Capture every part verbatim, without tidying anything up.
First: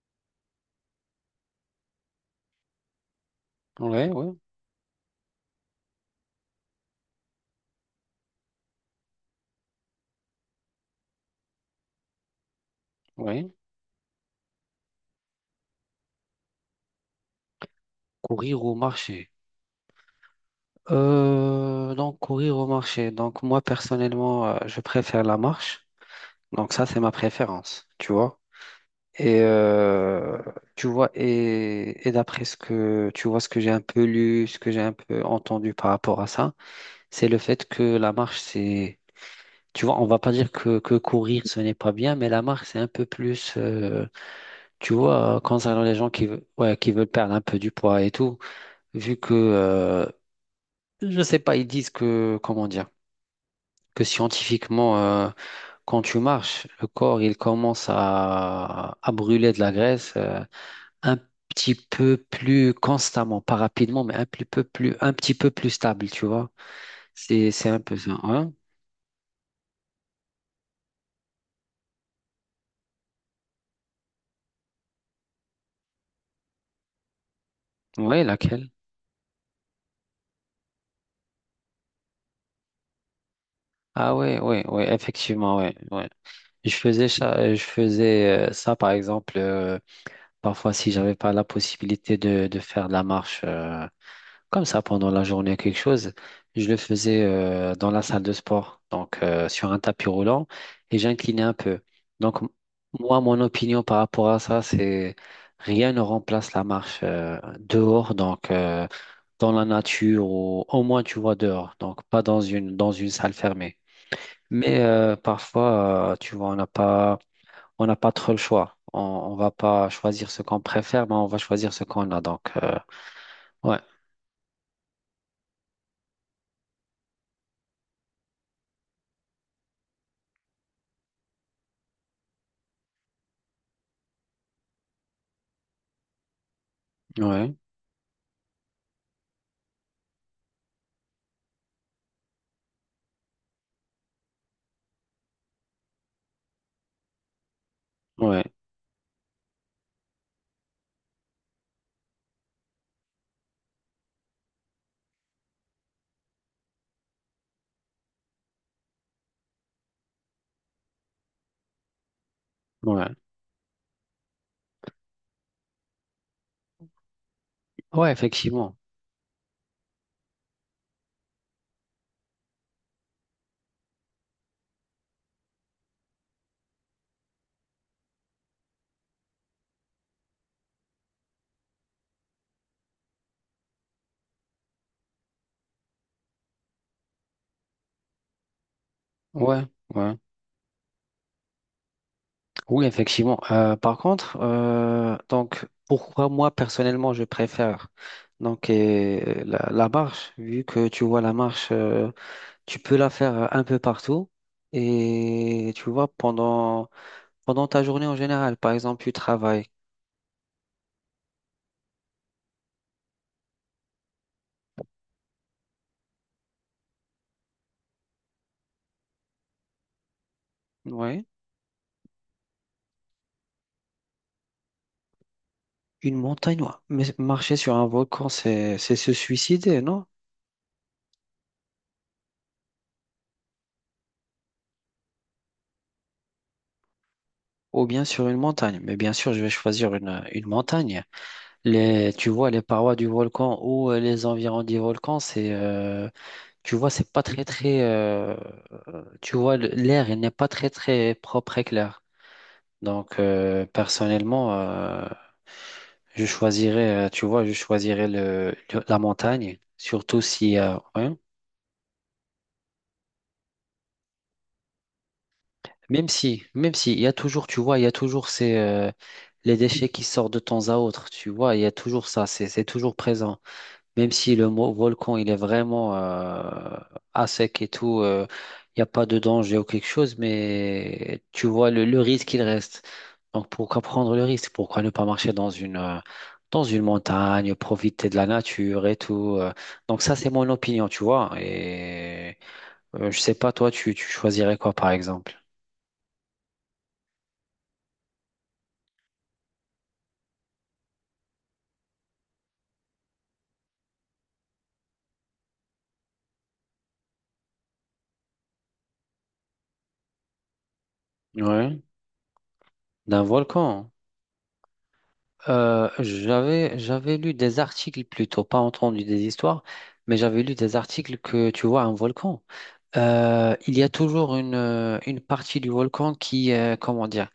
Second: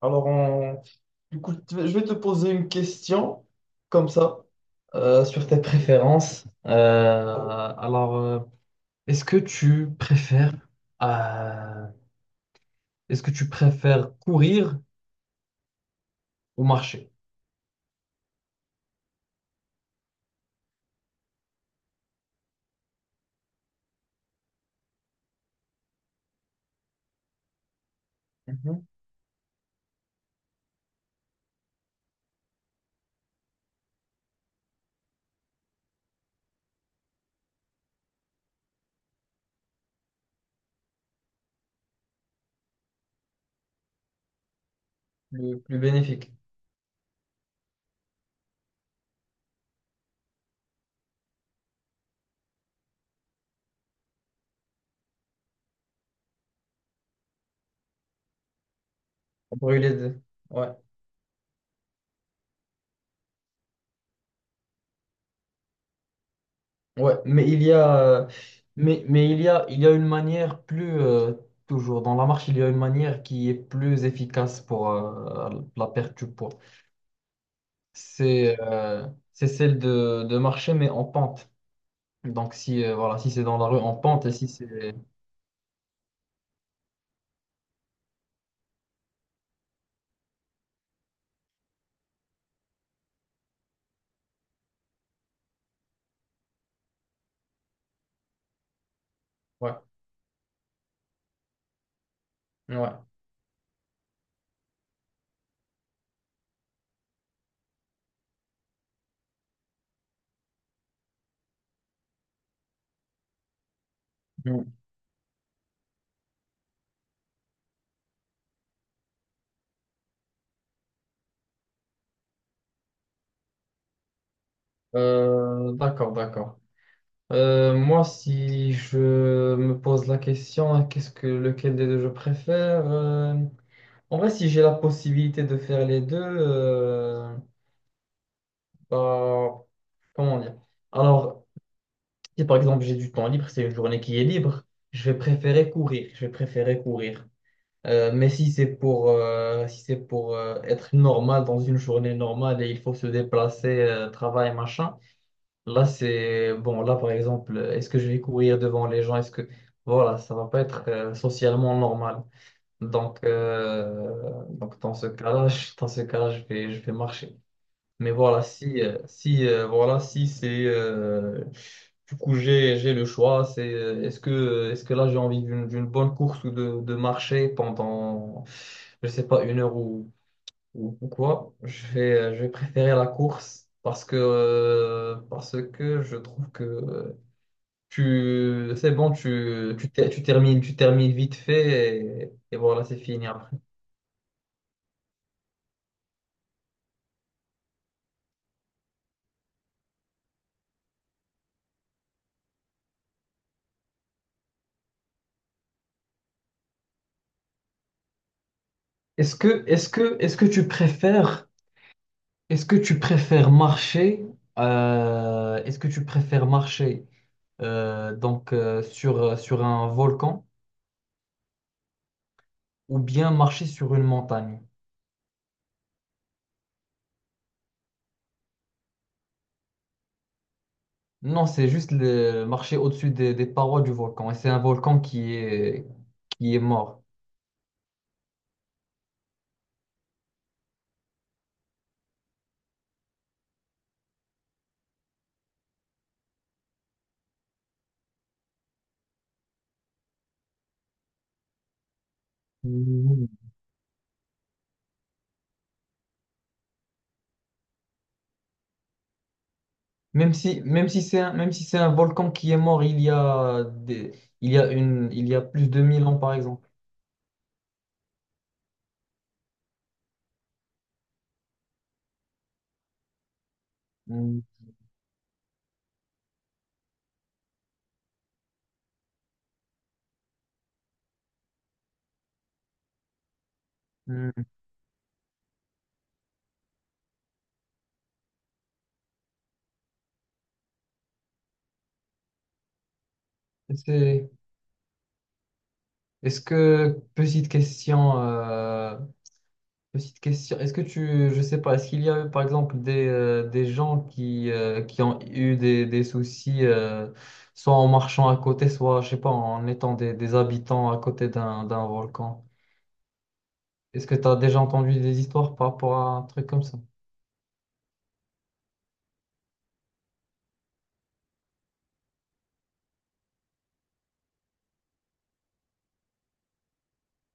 Alors, on- du coup, tu- je vais te poser une question Ouais, comme ouais, ça euh, sur tes préférences. Euh, alors, euh, est-ce que tu préfères, euh, est-ce que ouais. tu préfères courir ou marcher? Courir ou marcher? Euh, donc, courir ou marcher. Donc, moi, personnellement, euh, je préfère la marche. Donc, ça, c'est ma préférence, tu vois. Mhm. Et euh, tu vois, et, et d'après ce que tu vois, ce que j'ai un peu lu, ce que j'ai un peu entendu par rapport à ça, c'est le fait que la marche, c'est, tu vois, on va pas dire que, que courir, ce n'est pas bien, mais la marche, c'est un peu plus, euh, tu vois, euh, Le plus concernant les gens qui, bénéfique. ve- ouais, qui veulent perdre un peu du poids et tout vu que euh, je sais pas, ils disent que, comment dire, que scientifiquement, euh, quand tu marches, le corps, il commence à, à brûler de Pour la les graisse, deux. euh, Ouais. un petit peu plus constamment, pas rapidement, mais un petit peu plus, un petit peu plus stable, tu vois. Ouais. Mais C'est, il c'est y un peu a, ça. euh, Hein? mais, mais il y a, il y a une manière plus euh, toujours dans la marche, il y a une manière qui est plus efficace pour euh, la perte du poids. Ouais, c'est laquelle? euh, c'est celle de, de marcher, mais en pente. Donc, si, euh, voilà, si c'est dans la rue, en Ah pente, et ouais, si ouais, ouais, c'est... effectivement, ouais, ouais. Je faisais ça, je faisais euh, ça, par exemple. euh, Parfois, si j'avais pas la possibilité de, de faire de la marche, euh, comme ça pendant la journée, quelque chose, je le faisais euh, dans la salle de sport, donc euh, sur Ouais, un tapis roulant, et j'inclinais un peu. Donc, m- ouais. Moi, mon opinion par rapport à ça, c'est rien ne remplace la marche, euh, dehors, donc euh, dans la nature, ou au moins, tu vois, dehors, donc pas dans une, dans une salle fermée. Mm. Mais euh, parfois, euh, tu vois, on n'a pas on n'a pas trop le choix. On, on va pas choisir ce qu'on préfère, mais on va choisir ce qu'on a. Donc, euh, ouais, Euh, d'accord, d'accord. Euh, moi, si je me pose la question, qu'est-ce que lequel des deux je préfère? Euh, en vrai, si j'ai la possibilité de faire les deux, euh, ouais, bah, comment dire? Alors, si par exemple j'ai du temps libre, c'est une journée qui est libre, je vais préférer courir. Je vais préférer courir. Euh, mais ouais, si c'est pour, euh, si c'est pour euh, être normal dans une journée normale et il faut se déplacer, euh, travail, machin, là c'est bon. Là par exemple, euh, est-ce que je vais courir devant les gens? Est-ce que Voilà, ça va pas être euh, socialement normal. ouais, Donc, euh, donc dans ce cas-là, je- dans ce cas-là, je vais, je vais marcher. ouais, Mais voilà, effectivement, si, euh, si, euh, voilà, si c'est... euh, du coup, j'ai, j'ai le choix. C'est, euh, est-ce que, est-ce que là, j'ai envie d'une, d'une bonne course ou de, de marcher pendant, je sais pas, une heure ou, ou, ou quoi? Je vais, euh, je vais préférer la course parce que, euh, parce que je trouve que euh, tu, c'est bon, ouais, tu, tu, ter- ouais, tu termines, tu termines vite fait et, et voilà, oui, c'est fini effectivement. après. Euh, par contre, euh, donc, pourquoi moi personnellement je préfère donc euh, la, la marche, vu que tu vois la marche, euh, tu peux la faire euh, un peu partout et tu vois pendant pendant ta journée en général. Par exemple, tu Est-ce que, travailles, est-ce que, Est-ce que tu préfères... Est-ce que tu préfères marcher, euh, est-ce que tu préfères marcher euh, donc euh, sur, euh, sur un volcan ouais. ou bien marcher sur une montagne? Une montagne, ouais. Mais marcher sur un volcan, c'est c'est se suicider, non? Non, c'est juste le, marcher au-dessus des, des parois du volcan. Et c'est un volcan qui est, qui est mort. Ou bien sur une montagne. Mais bien sûr, je vais choisir une, une montagne. Les, tu vois, les parois du volcan ou euh, les environs du volcan, c'est, euh, tu vois, c'est pas très très, euh, tu vois, le- l'air, il n'est pas très très propre et clair. Donc, Mhm. euh, personnellement, euh, je choisirais, euh, tu vois, je choisirais le, le- la montagne, surtout Même si, si, euh, même si ouais. c'est un, même si c'est un volcan qui est mort il y a des, il y a une, il y a plus de mille Même ans, par si, exemple. même si, il y a toujours, tu vois, il y a toujours ces, euh, les déchets qui sortent de temps à autre, tu vois, il y a toujours ça, c'est, c'est toujours présent. Même si Mhm. le mo- volcan, il est vraiment euh, à sec et tout, euh, il n'y a pas de danger ou quelque chose, mais tu vois le, le risque, il reste. Donc pourquoi prendre le Hmm. risque? Pourquoi ne pas marcher dans une, euh, dans une montagne, profiter de la nature et tout. euh. Donc ça, c'est mon opinion, tu vois. Et euh, je sais pas, toi, tu, tu C'est- choisirais quoi, par exemple? Est-ce que, petite question, euh, petite question, est-ce que tu, je sais pas, est-ce qu'il y a eu par exemple des, euh, des gens qui, euh, qui ont eu des, des soucis, euh, soit en marchant à côté, soit, je sais pas, en étant des, des habitants à côté d'un Ouais, d'un volcan? d'un volcan. Est-ce que tu as déjà entendu des histoires par Euh, rapport à un truc comme ça? j'avais j'avais lu des articles plutôt, pas entendu des histoires, mais j'avais lu des articles que tu vois un volcan. Euh, il y a toujours une, euh, une partie du volcan qui, euh, comment dire,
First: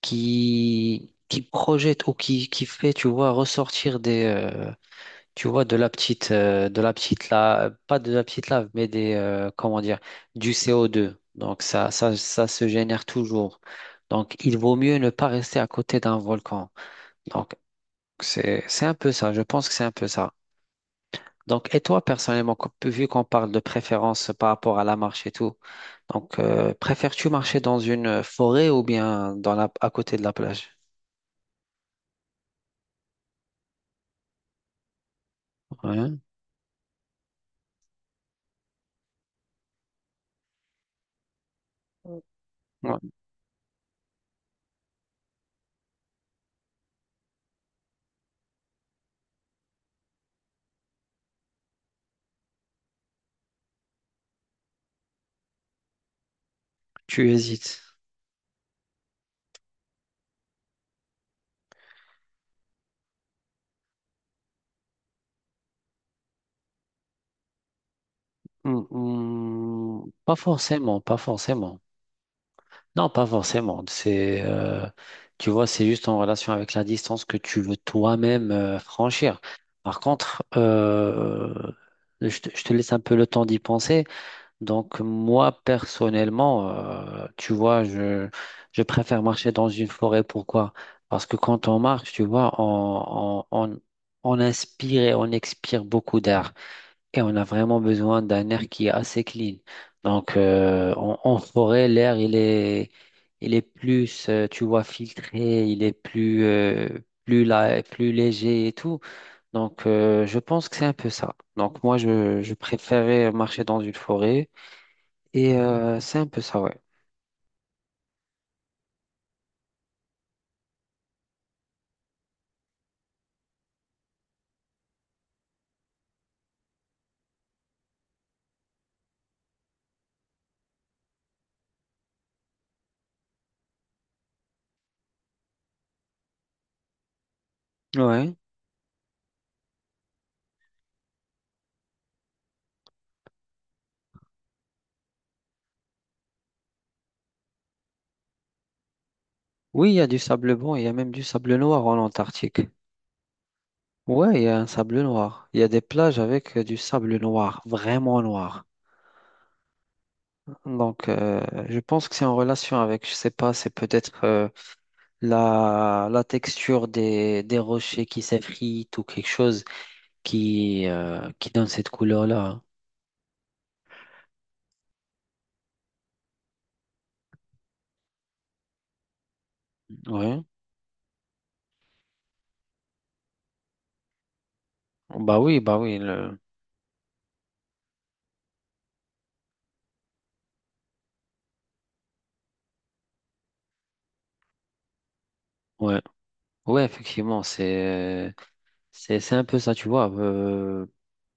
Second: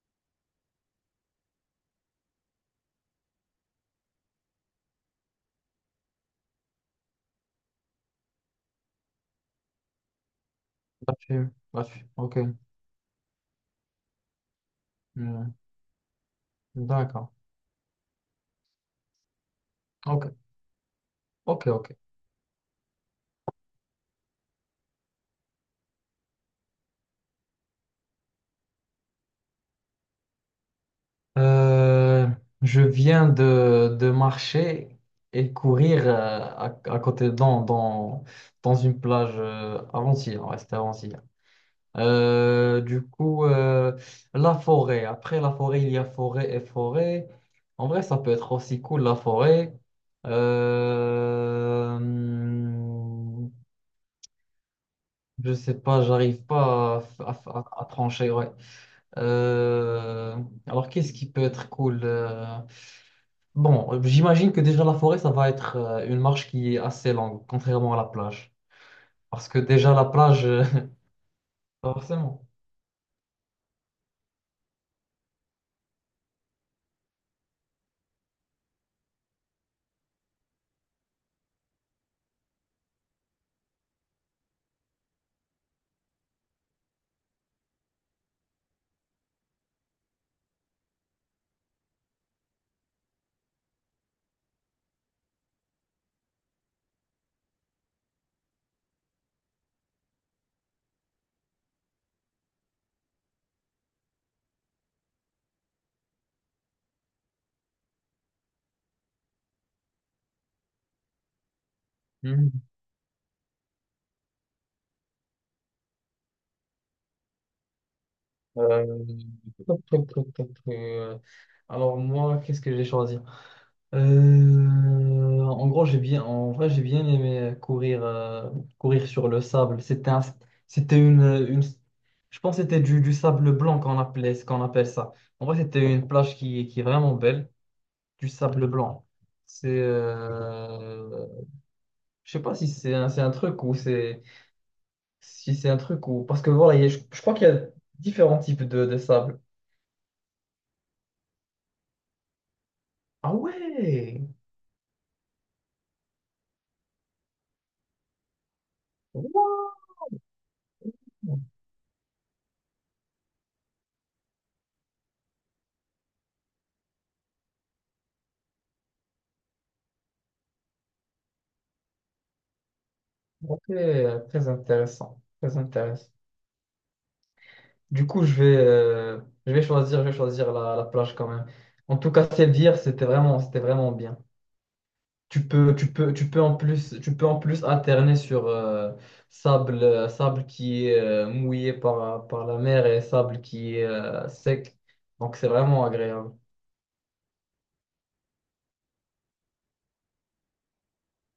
qui, qui projette ou qui, qui fait, tu vois, ressortir des, euh, tu vois, de la petite, euh, de la petite lave, pas de la petite lave, mais des, euh, comment dire, du La C O deux. fume, Donc la ça, fume, ça, ok. ça se génère toujours. Donc il vaut mieux ne pas Hmm. rester à côté d'un volcan. D'accord. Donc c'est, c'est un peu ça. Je pense que c'est un peu ça. Ok, ok, Donc, et ok. toi, personnellement, co- vu qu'on parle de préférence par rapport à la marche et tout, donc euh, préfères-tu marcher dans une forêt ou bien dans la, à côté de la plage? Euh, je viens de, de marcher et courir euh, Ouais. à, à côté dans, dans, dans une plage euh, avant-hier, ouais, c'était avant-hier. Euh, du coup, euh, la forêt. Après la forêt, il y a forêt et forêt. En vrai, ça peut être aussi cool, la forêt. Euh, hum, je sais pas, j'arrive pas Tu à, à- hésites. à- à trancher, ouais. Euh, alors, Qu'est-ce qui peut être cool? Euh, Bon, euh, j'imagine que déjà la forêt, ça va être euh, une marche qui est assez longue, contrairement à la plage. Hmm, Parce que déjà la hmm, pas plage, euh, forcément, pas forcément. pas forcément. Non, pas forcément. C'est, euh, tu vois, c'est juste en relation avec la distance que tu veux toi-même, euh, franchir. Par contre, euh, je te, je te laisse un peu le temps d'y penser. Donc, moi, personnellement, euh, tu vois, je, je préfère marcher dans une forêt. Pourquoi? Parce que quand on marche, tu vois, on, on, on on inspire et on expire beaucoup d'air. Et on a vraiment besoin d'un air qui est assez clean. Donc, euh, en, en forêt, l'air, il est, il est plus, euh, tu vois, filtré, il est plus, euh, plus, la- plus léger et tout. Donc, euh, je pense que c'est un peu ça. Donc, moi, je, je Mhm. préférais marcher dans une forêt. Et euh, c'est un peu ça, ouais. Euh, Toc, toc, toc, toc, toc. euh, Alors moi, qu'est-ce que j'ai choisi? Euh, en gros, j'ai bien, en vrai, j'ai bien aimé courir, euh, courir sur le sable. C'était un- c'était une, une, Je pense que c'était du, du sable blanc qu'on appelait, ce qu'on appelle ça. En vrai, c'était une plage qui, qui est vraiment belle. Du Ouais. sable blanc. C'est, euh, je sais pas si c'est un, c'est un truc ou c'est, si c'est un truc ou parce que voilà, il y a- je, je crois qu'il y a différents types de, de sable. Oui, il y a du sable blanc, il y a même du sable noir en Antarctique. Ah ouais. Ouais, il y a un sable noir. Il y a des plages avec euh, du sable noir, vraiment noir. Wow. Donc, euh, je pense que c'est en relation avec, je sais pas, c'est peut-être euh, la, la texture des, des rochers qui s'effritent ou quelque chose qui, euh, qui donne cette couleur-là. Ok, très intéressant, très intéressant. Du coup, je vais, euh, je vais choisir, je vais Ouais. choisir la, la plage quand même. En tout cas, celle d'hier, c'était vraiment, c'était vraiment bien. Bah Tu oui, peux, bah tu oui. Peux, tu Le… peux en plus, tu peux en plus alterner sur euh, sable, euh, sable qui est euh, mouillé par, par la mer et sable qui est euh, sec. Donc c'est vraiment Ouais. agréable. Ouais, effectivement, c'est, c'est, c'est un peu ça, tu vois. Euh,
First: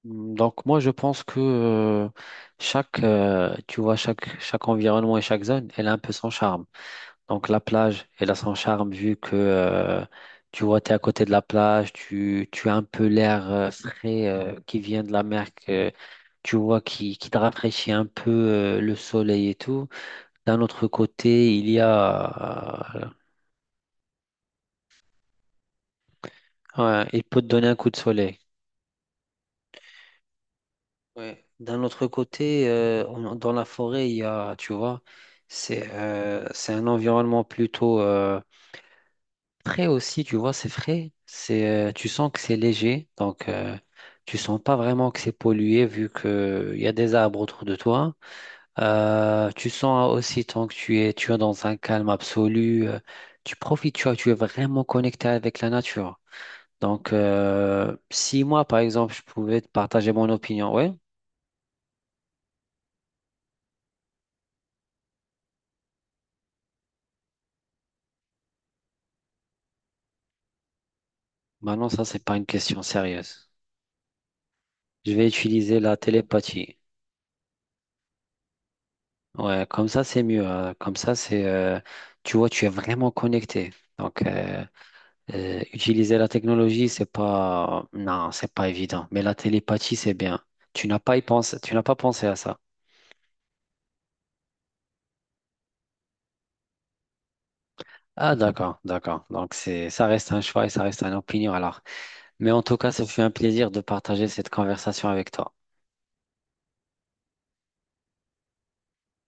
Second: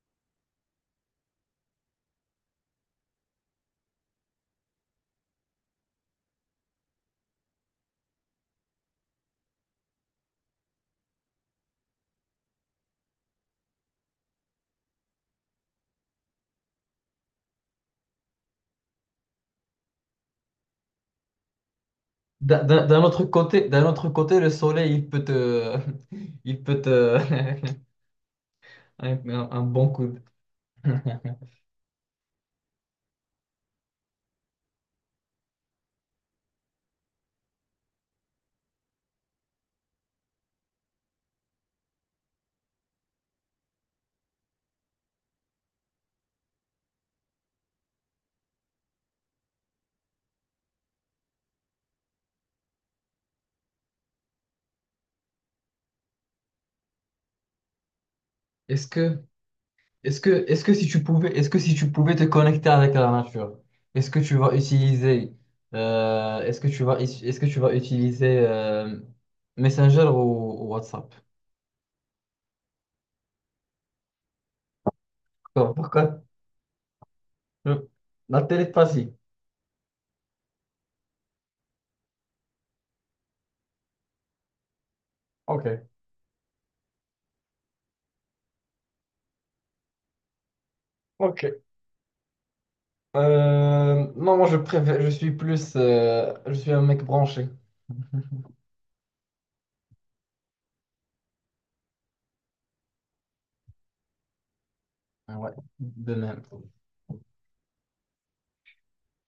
Donc, moi, je pense que euh, chaque, euh, tu vois, chaque, chaque environnement et chaque zone, elle a un peu son charme. Donc la plage, elle a son charme vu que euh, tu vois, tu es à côté de la plage, tu, tu as un peu l'air, euh, frais, euh, qui vient de la mer, que tu vois, qui, qui te rafraîchit un peu, euh, le soleil et tout. D'un autre côté, il y D'un d'un- a… d'un euh, autre côté, D'un autre côté, le soleil, il peut te, il peut ouais, te, il peut te donner un coup de soleil. un, un- bon coup. Ouais. D'un autre côté, euh, on- dans la forêt, il y a, tu vois, c'est euh, c'est un environnement plutôt… Frais aussi, tu vois, c'est frais. C'est, euh, tu sens que c'est léger, donc euh, tu sens pas vraiment que c'est pollué vu que euh, il y a des arbres autour de toi. Euh, tu sens aussi tant que tu es, tu es dans un calme absolu, euh, tu profites, tu vois, tu es vraiment connecté avec la nature. Donc, euh, si moi, par Est-ce exemple, je que, pouvais te partager Est-ce mon que, Est-ce opinion, que si ouais, tu pouvais, est-ce que si tu pouvais te connecter avec la nature, est-ce que tu vas utiliser, euh, est-ce que tu vas, is- est-ce que tu vas utiliser euh, Messenger ou, ou WhatsApp? maintenant ça c'est pas une question sérieuse. Je vais Pourquoi? utiliser la pourquoi télépathie. Je- La télépathie. Ouais, comme ça, c'est mieux. Hein. Comme ça, c'est, euh, tu vois, tu es vraiment connecté. Donc, euh, euh, Ok. utiliser la technologie, c'est pas, non, c'est pas évident. Mais la télépathie, c'est bien. Tu n'as pas y Ok. pensé, tu n'as pas pensé à ça. Euh, non, moi je préfère, je suis plus, euh, je suis un mec branché. Ah, d'accord, d'accord. Donc, c'est, ça reste un choix et ça reste une opinion alors. Mais en tout cas, ça fait un plaisir de partager cette conversation avec Ouais, toi. de même.